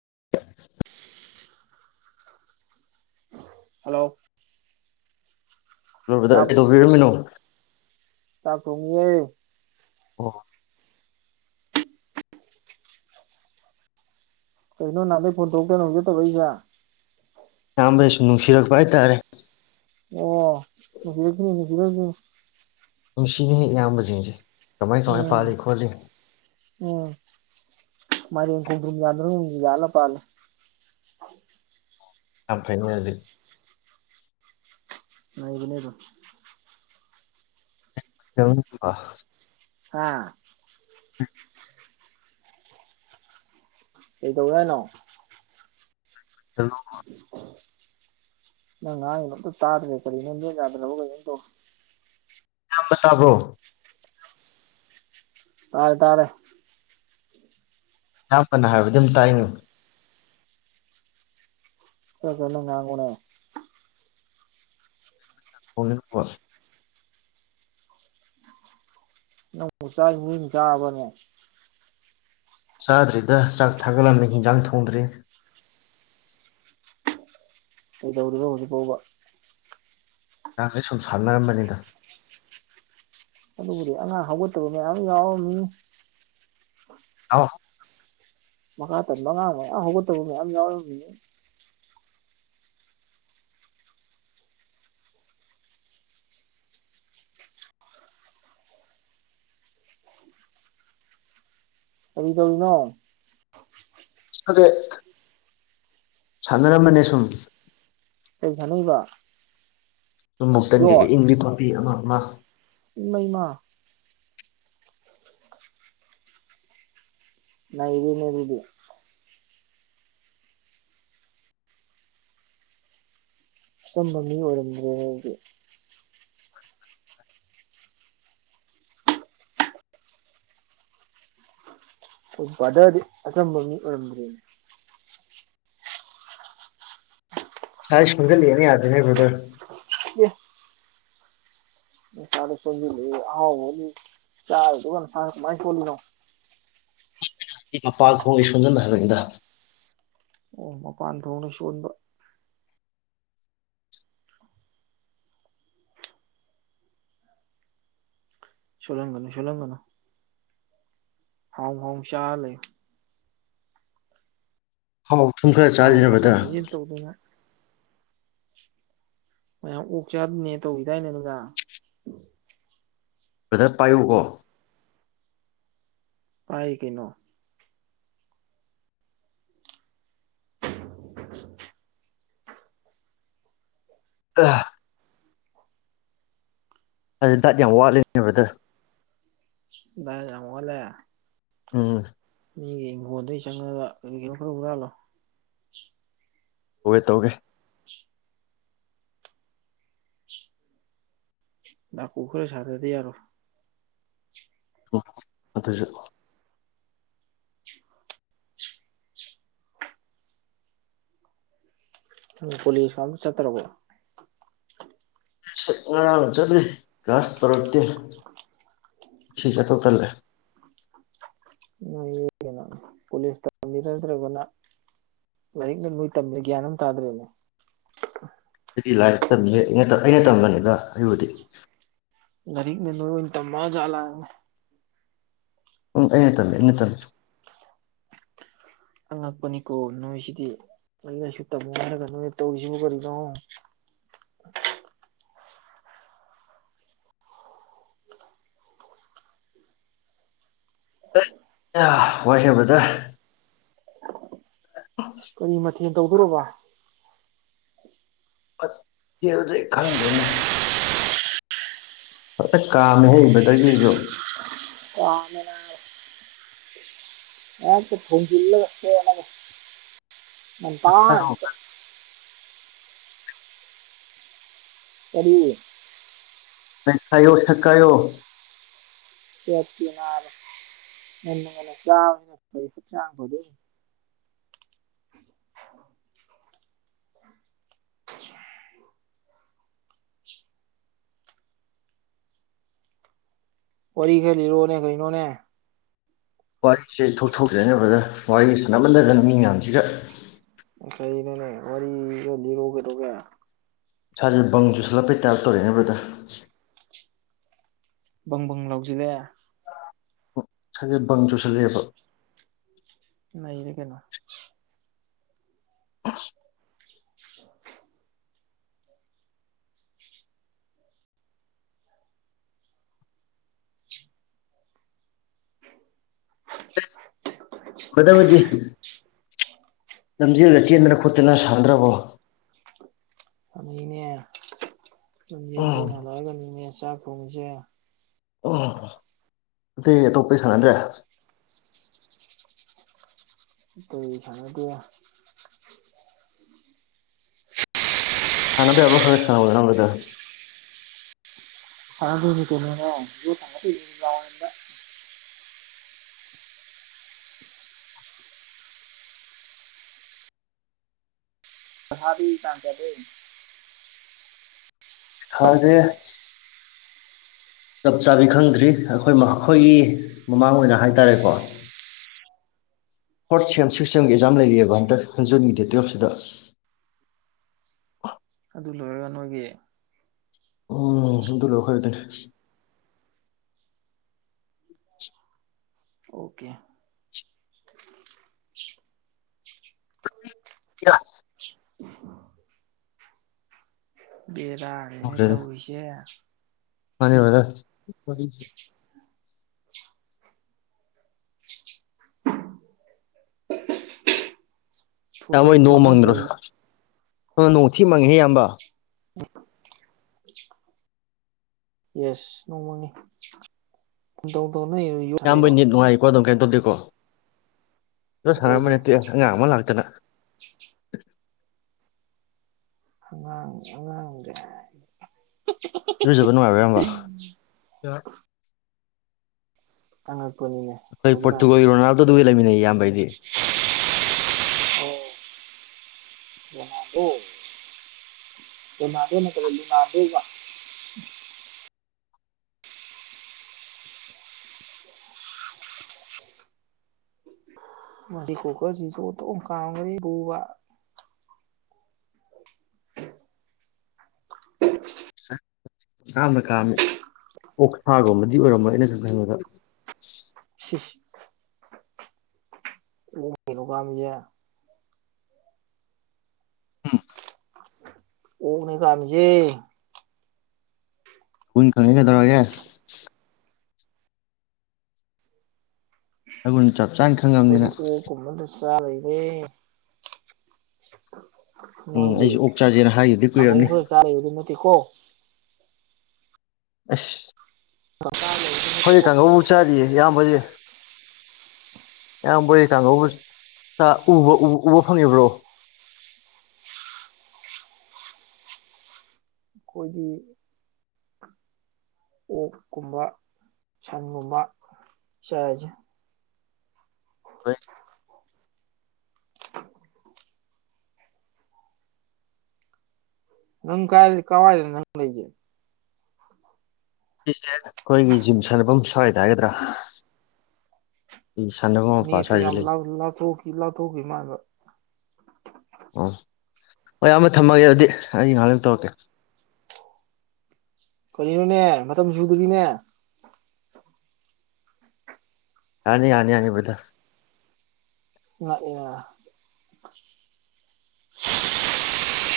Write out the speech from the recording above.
[inaudible] Hello hello ꯕꯗꯔ ꯀꯩꯗꯧꯕꯤꯔꯝꯃꯤꯅꯣ ꯆꯥꯛ ꯊꯣꯪꯏꯌꯦ ꯑꯣ ꯀꯩꯅꯣ ꯅꯍꯥꯟꯗꯩ ꯐꯣꯟ ꯊꯣꯔꯥꯛꯇꯅ ꯍꯧꯪꯖꯠꯇ ꯇꯧꯔꯀꯁꯤꯟ ꯏꯌꯥꯝꯕꯁꯤ ꯁꯨꯝ ꯅꯨꯡꯁꯤꯔꯛꯄ ꯍꯥꯏꯇꯥꯔꯦ ꯑꯣ [unintelligible] [unintelligible] ꯅꯨꯡꯁꯤꯅꯦꯍꯦ ꯏꯌꯥꯝꯕꯁꯤꯡꯁꯦ ꯀꯃꯥꯏ ꯀꯃꯥꯏ ꯎꯝ ꯄꯥꯂꯤ ꯈꯣꯂꯤ ꯎꯝ ꯃꯥꯏꯔꯦꯟ ꯈꯣꯡꯗꯔ꯭ꯨꯝ ꯌꯟꯒꯨꯝ ꯌꯜꯂꯥ ꯄꯥꯜꯂꯤ ꯌꯥꯝ ꯐꯩꯅꯦ ꯑꯗꯨꯗꯤ [unintelligible] [unintelligible] ꯍꯥꯥ [unintelligible] ꯀꯩꯗꯧꯋꯦ ꯍꯥꯏꯅꯣ [unintelligible] ꯅꯪ ꯉꯥꯡꯉꯤꯗꯨ ꯑꯝꯇ ꯇꯥꯗ꯭ꯔꯦ ꯀꯔꯤꯅꯣ ꯅꯦꯠ ꯌꯥꯗ꯭ꯔꯕ ꯀꯩꯅꯣꯝ ꯇꯧꯔꯦ꯫ ꯏꯌꯥꯝ ꯇꯥꯕꯔꯣ ꯇꯥꯔꯦ ꯇꯥꯔꯦ [unintelligible] ꯍꯥꯏꯕꯗꯤ ꯑꯗꯨꯝ ꯇꯥꯏꯅꯤ ꯈꯔꯥ ꯀꯟꯅꯥ ꯉꯥꯡꯉꯣꯅꯦ [unintelligible] [unintelligible] [unintelligible] ꯆꯥꯗ꯭ꯔꯤꯗ ꯆꯥꯛ ꯊꯥꯒꯠꯂꯝꯃꯦ ꯍꯤꯟꯖꯥꯡ ꯊꯣꯡꯗ꯭ꯔꯤ ꯀꯩꯗꯧꯔꯤꯕ ꯍꯧꯖꯤꯛ ꯐꯥꯎꯕ [unintelligible] ꯁꯨꯝ ꯁꯥꯟꯅꯔꯝꯕꯅꯤꯗ ꯑꯗꯨꯕꯨꯗꯤ ꯑꯉꯥꯡ ꯍꯧꯒꯠ [unintelligible] [unintelligible] [unintelligible] ꯃꯀꯥ ꯇꯟꯕ ꯑꯉꯥꯡ ꯃꯌꯥꯝ ꯍꯧꯒꯠꯇꯕ ꯃꯌꯥꯝ ꯌꯥꯎꯔꯝꯃꯤꯅꯤ ꯀꯔꯤ ꯇꯧꯔꯤꯅꯣ [unintelligible] ꯁꯟꯅꯔꯝꯕꯅꯦ ꯁꯨꯝ ꯀꯩ ꯁꯥꯟꯅꯩꯕ [unintelligible] [unintelligible] [unintelligible] ꯏꯃꯩꯃꯥ ꯅꯩꯔꯦꯅꯦ ꯑꯗꯨꯗꯤ ꯑꯆꯝꯕ ꯃꯤ ꯑꯣꯏꯔꯝꯗ꯭ꯔꯦꯅꯦ ꯑꯗꯨꯗꯤ [unintelligible] ꯗꯤ ꯑꯆꯝꯕ ꯃꯤ ꯑꯣꯏꯔꯝꯗ꯭ꯔꯦꯅꯦ [unintelligible] [unintelligible] ꯌꯥꯗꯔꯦꯅꯦ ꯕꯗꯔ [unintelligible] [unintelligible] [unintelligible] [unintelligible] [unintelligible] [unintelligible] ꯑꯣ ꯃꯄꯥꯟ ꯊꯣꯛꯗ ꯁꯣꯟꯕ ꯁꯣꯜꯂꯟꯒꯅꯨ ꯁꯣꯜꯂꯟꯒꯅꯨ ꯍꯥꯎ ꯍꯥꯎ ꯆꯥꯔꯥ ꯂꯩꯌꯨ ꯑꯍꯥꯎ ꯑꯊꯨꯝ ꯈꯔ ꯑꯍꯥꯎ ꯆꯥꯖꯤꯅꯦ ꯕꯗ꯭ꯔ ꯍꯛꯆꯥꯡ ꯁꯥꯖꯦꯜ ꯇꯧꯗꯅ ꯃꯌꯥꯝ ꯑꯣꯛ ꯆꯥꯅꯥꯅꯦ ꯇꯧꯒꯤꯗꯥꯏꯅꯦ ꯅꯨꯃꯤꯗꯥꯡ ꯕꯔꯗꯔ ꯄꯥꯏꯌꯨꯀꯣ ꯄꯥꯏ ꯀꯩꯅꯣ [unintelligible] ꯑꯥ ꯑꯗꯨ ꯗꯥꯏꯠ ꯌꯥꯝ ꯋꯥꯠꯂꯦꯅꯦ ꯕꯔꯗꯔ ꯗꯥꯏꯠ ꯌꯥꯝ ꯋꯥꯠꯂꯦ ꯎꯝ ꯃꯤꯒꯤ ꯏꯪꯈꯣꯜꯗꯩꯩ ꯆꯪꯉꯒ ꯀꯔꯤꯅꯣ ꯈꯔ ꯍꯨꯔꯥꯜꯂꯣ ꯍꯣꯏ ꯇꯧꯒꯦ ꯇꯥꯀꯨ ꯈꯔ ꯁꯗꯔ꯭ꯗꯤ ꯌꯥꯔꯣꯏ [unintelligible] ꯑꯗꯨꯁꯨ ꯀꯣꯂꯦꯖꯀ ꯑꯃꯇ ꯆꯠꯇꯔꯔꯕꯣ ꯉꯔꯥꯡ ꯆꯠꯂꯤ ꯒꯥꯁ ꯇꯧꯔꯛꯇꯦ ꯉꯁꯤ ꯆꯠꯇꯧ ꯇꯜꯂꯦ [unintelligible] ꯀꯩꯅꯣ ꯄꯨꯂꯤꯁ ꯇꯝꯕꯤꯔꯗ꯭ꯔꯒꯅ ꯂꯥꯏꯔꯤꯛ ꯅ ꯅꯣꯏ ꯇꯝꯃꯤꯔꯥ ꯒ꯭ꯌꯥꯟ ꯑꯃ ꯇꯥꯗ꯭ꯔꯦꯅꯦ ꯑꯩꯗꯤ ꯂꯥꯏꯔꯤꯛ ꯇꯝꯃꯤ ꯑꯩꯅ ꯑꯩꯅ ꯇꯝꯕꯅꯤꯗ ꯑꯩꯕꯨꯗꯤ ꯂꯥꯏꯔꯤꯛꯅ ꯅꯣꯏ ꯑꯣꯏꯅ ꯇꯝꯃꯖꯥꯠꯂ ꯍꯥꯏꯕꯅꯤ ꯎꯝ ꯑꯩꯅ ꯇꯜꯂꯦ ꯏꯩꯅ ꯇꯜꯂꯦ ꯑꯉꯛꯄꯅꯤꯀꯣ ꯅꯣꯏꯁꯤꯗꯤ ꯂꯥꯏꯔꯤꯛ ꯂꯥꯏꯁꯨ ꯇꯝꯃꯨ ꯍꯥꯏꯔꯒ ꯅꯣꯏꯅ ꯇꯧꯔꯤꯁꯤꯕꯨ ꯀꯔꯤꯅꯣ ꯋꯥꯏꯍꯦ ꯕꯔꯗꯔ ꯀꯔꯤ ꯃꯊꯦꯜ ꯇꯧꯗꯣꯔꯕ [unintelligible] ꯈꯪꯗꯦꯅꯦ ꯐꯖꯅꯥ ꯀꯥꯝꯃꯦꯍꯦ ꯕꯥꯔꯗꯔꯒꯤꯁꯤꯁꯨ [unintelligible] [unintelligible] ꯉꯟꯇꯥꯅ ꯍꯥꯏꯌꯣ ꯍꯦꯛꯇ ꯀꯔꯤ [unintelligible] ꯁꯦꯠꯀꯦ ꯅꯥꯕꯥ [unintelligible] ꯋꯥꯔꯤ ꯈꯔ ꯂꯤꯔꯣꯅꯦ ꯀꯔꯤꯅꯣꯅꯦ ꯋꯥꯔꯤꯁꯦ ꯏꯊꯣꯛꯊꯣꯛꯇꯔꯦꯅꯦ ꯅꯔꯗꯔ ꯋꯥꯔꯤ ꯁꯥꯟꯅꯃꯟꯗꯗꯅ ꯃꯤ ꯃꯌꯥꯝꯁꯤꯒ [unintelligible] ꯋꯥꯔꯤ ꯈꯔ ꯂꯤꯔꯛ ꯎꯅꯦ ꯏꯁꯥꯁꯦ ꯕꯪ ꯆꯨꯁꯜꯂꯞꯄꯩ ꯇꯥꯏꯞ ꯇꯧꯔꯦꯅꯦ ꯕꯥꯔꯗꯔ ꯕꯪꯕꯪ ꯂꯥꯎꯁꯤꯜꯂꯛꯑꯦ ꯏꯁꯥꯁꯦ ꯕꯪ ꯆꯨꯁꯜꯂꯦꯕ ꯅꯩꯔꯦ ꯀꯩꯅꯣ ꯕꯥꯔꯗꯔ ꯍꯣꯏꯗꯤ ꯂꯝꯖꯦꯜꯂꯒ ꯆꯦꯟꯗꯅ ꯈꯣꯠꯇꯅ ꯁꯥꯟꯅꯗ꯭ꯔꯕꯣ ꯁꯥꯅꯩꯅꯦ ꯂꯝꯖꯦꯜ ꯎꯝ ꯆꯦꯟ ꯍꯜꯂꯛꯑꯒꯅꯤꯅꯦ ꯆꯥꯛ ꯊꯣꯡꯉꯤꯖꯦ [unintelligible] ꯑꯇꯩ ꯑꯇꯣꯞꯄꯗꯤ ꯁꯅꯗꯔ꯭ꯦ [unintelligible] ꯁꯥꯅꯗꯦ [unintelligible] ꯁꯅꯕ ꯌꯥꯕ ꯈꯔ ꯈꯔ ꯁꯅꯧꯗꯅ ꯕꯔꯗꯔ [unintelligible] ꯀꯩꯅꯣꯅꯦ ꯑꯍꯥꯕꯤ ꯇꯥꯡ ꯀꯌꯥꯗꯩꯩ ꯐꯗꯦ ꯆꯞ ꯆꯥꯕꯤ ꯈꯪꯗ꯭ꯔꯤ ꯑꯩꯈꯣꯏ ꯃꯥ ꯑꯩꯈꯣꯏꯒꯤ ꯃꯃꯥꯡ ꯑꯣꯏꯅ ꯍꯥꯏꯇꯥꯔꯦꯀꯣ ꯐꯣꯔꯠ ꯁꯦꯝ ꯁꯤꯛꯁ ꯁꯦꯝꯒꯤ ꯑꯦꯛꯖꯥꯝ ꯂꯩꯔꯤꯑꯦꯕ ꯍꯟꯗꯛ ꯖꯨꯟꯒꯤ ꯗꯦꯠ ꯇꯨꯌꯦꯞꯁꯤꯗ ꯑꯗꯨ ꯂꯣꯏꯔꯒ ꯅꯣꯏꯒꯤ ꯎꯝ ꯑꯗꯨ ꯂꯣꯏ ꯑꯈꯣꯏ ꯑꯣꯏꯗꯣꯏꯅꯦ ꯑꯣꯀꯦ ꯌꯥꯁ [unintelligible] ꯕꯦꯔꯥꯅꯤꯅꯦ ꯇꯧꯔꯤꯁꯦ ꯃꯥꯅꯦ ꯕꯔꯗꯔ ꯋꯥꯔꯤꯁꯦ [inaudible] ꯅꯣꯏ ꯅꯣꯡ ꯇꯧ ꯅꯪ ꯃꯪꯗꯔꯣ ꯇꯧꯔꯤ ꯅꯣꯡꯊꯤ ꯅꯣꯡꯃꯪꯉꯤꯍꯦ ꯏꯌꯥꯝꯕ ꯌꯦꯁ ꯅꯣꯡ ꯃꯪꯉꯤ ꯑꯗꯣ ꯏꯌꯥꯝꯕꯩ ꯅꯦꯠ ꯅꯨꯡꯉꯥꯏꯔꯤꯀꯣ ꯑꯗꯨꯝ ꯀꯩꯝ ꯇꯧꯗꯦꯀꯣ ꯌꯣꯠ ꯑꯩ ꯁꯥꯅꯔꯝꯕꯩ ꯇꯧꯗꯦ ꯅꯠꯇꯦ ꯑꯉꯥꯡ ꯑꯃ ꯂꯥꯛꯇꯅ ꯑꯉꯥꯡ ꯑꯉꯥꯡ ꯒꯥꯏꯅ ꯏꯔꯨꯖꯕ ꯅꯨꯡꯉꯥꯏꯕ꯭ꯔ ꯏꯌꯥꯝꯕ [unintelligible] [unintelligible] ꯑꯩꯈꯣꯏ ꯍꯧꯖꯤꯛꯀꯥꯟ ꯄꯣꯔꯇꯨꯒꯥꯜꯒꯤ ꯔꯣꯅꯥꯜꯗꯣ ꯑꯗꯨꯒꯤ ꯂꯩꯃꯤꯟꯅꯩ ꯏꯌꯥꯝꯕ [unintelligible] ꯔꯣꯅꯥꯜꯗꯣ ꯔꯣꯅꯥꯜꯗꯣ ꯅꯥꯠꯇꯕ ꯂꯨꯅꯥꯟꯗꯣꯕ꯫ ꯃꯁꯤ ꯀꯨꯀꯔ ꯁꯤꯁꯨ ꯑꯣꯟꯇꯊꯣꯛ ꯀꯥꯝꯒ꯭ꯔꯦꯍꯦ ꯄꯨꯕ꯫ [unintelligible] ꯀꯥꯝꯃꯤ ꯑꯣꯛꯁꯥꯒꯨꯝꯕꯗꯤ ꯑꯣꯏꯔꯝꯃꯣꯏ ꯑꯩꯅ ꯁꯨꯝ ꯈꯪꯕꯗ꯫ ꯁꯤꯁ [unintelligible] ꯎꯝ꯫ ꯑꯣꯛꯅꯦ ꯀꯝꯃꯤꯖꯦ꯫ ꯒꯨꯟ ꯈꯪꯉꯤ ꯀꯩꯗꯧꯔꯒꯦ꯫ ꯨꯅꯉꯨꯟ ꯆꯞ ꯆꯥꯅ ꯈꯪꯉꯕꯅꯤꯅ ꯑꯈꯣꯏꯗꯤ ꯑꯣꯛ ꯀꯨꯝꯕꯗ ꯆꯥ ꯂꯩꯔꯦ꯫ ꯎꯝ ꯅꯣꯏꯒꯤ ꯑꯩꯁꯨ ꯑꯣꯛ ꯆꯥꯖꯦꯅ ꯍꯥꯏꯈꯤꯕꯗꯤ ꯀꯥꯡꯉꯧ ꯀꯨꯏꯔꯕꯅꯤ ꯈꯥꯔ ꯆꯥꯔ ꯂꯩꯕꯗꯨ ꯅꯠꯇꯦꯀꯣ꯫ ꯑꯁ꯫ ꯑꯈꯣꯏꯗꯤ ꯀꯥꯡꯍꯧꯕꯨ ꯑꯩꯈꯣꯏꯗꯤ ꯆꯥꯔꯤꯌꯦ ꯏꯌꯥꯝꯕ ꯍꯣꯏꯗꯤ ꯏꯌꯥꯝꯕꯣꯏ ꯍꯣꯏ ꯀꯥꯡꯍꯧ [unintelligible] ꯎꯕꯨ-ꯎꯞ- ꯎꯕ ꯐꯪꯉꯤꯕ꯭ꯔꯣ ꯑꯩꯈꯣꯏꯒꯤ ꯑꯣꯛꯀꯨꯝꯕ ꯁꯟꯒꯨꯝꯕ ꯆꯥꯏꯖꯦ [unintelligible] ꯅꯪ ꯀꯥꯏ ꯀꯥꯋꯥꯏꯗ ꯅꯪ ꯂꯩꯖꯦ ꯁꯤꯖꯦ ꯑꯩꯈꯣꯏꯒꯤ ꯖꯤꯝ ꯁꯥꯟꯅꯕꯝ ꯁ꯭ꯋꯥꯏꯗ ꯍꯥꯏꯒꯗ꯭ꯔꯥ ꯑꯩ ꯁꯥꯟꯅꯕ ꯃꯄꯥ ꯅꯦꯠꯇꯨ ꯁ꯭ꯋꯥꯏꯗ ꯌꯥꯝ ꯂꯩ ꯂꯥꯞ-ꯂꯥꯞ ꯂꯥꯞꯊꯣꯛꯈꯤ ꯃꯥꯟꯕ ꯑꯣ ꯍꯣꯏ ꯑꯃꯃ ꯊꯝꯃꯒꯦ ꯑꯗꯨꯗꯤ ꯑꯩ ꯉꯍꯥꯛ ꯂꯩꯔꯥ ꯇꯧꯔꯛꯀꯦ ꯀꯔꯤꯅꯣꯅꯦ ꯃꯇꯝ ꯁꯨꯗꯨꯔꯤꯅꯦ ꯌꯥꯅꯤ-ꯌꯥꯅꯤ-ꯌꯥꯅꯤ ꯕꯗ꯭ꯔ ꯑ [unintelligible]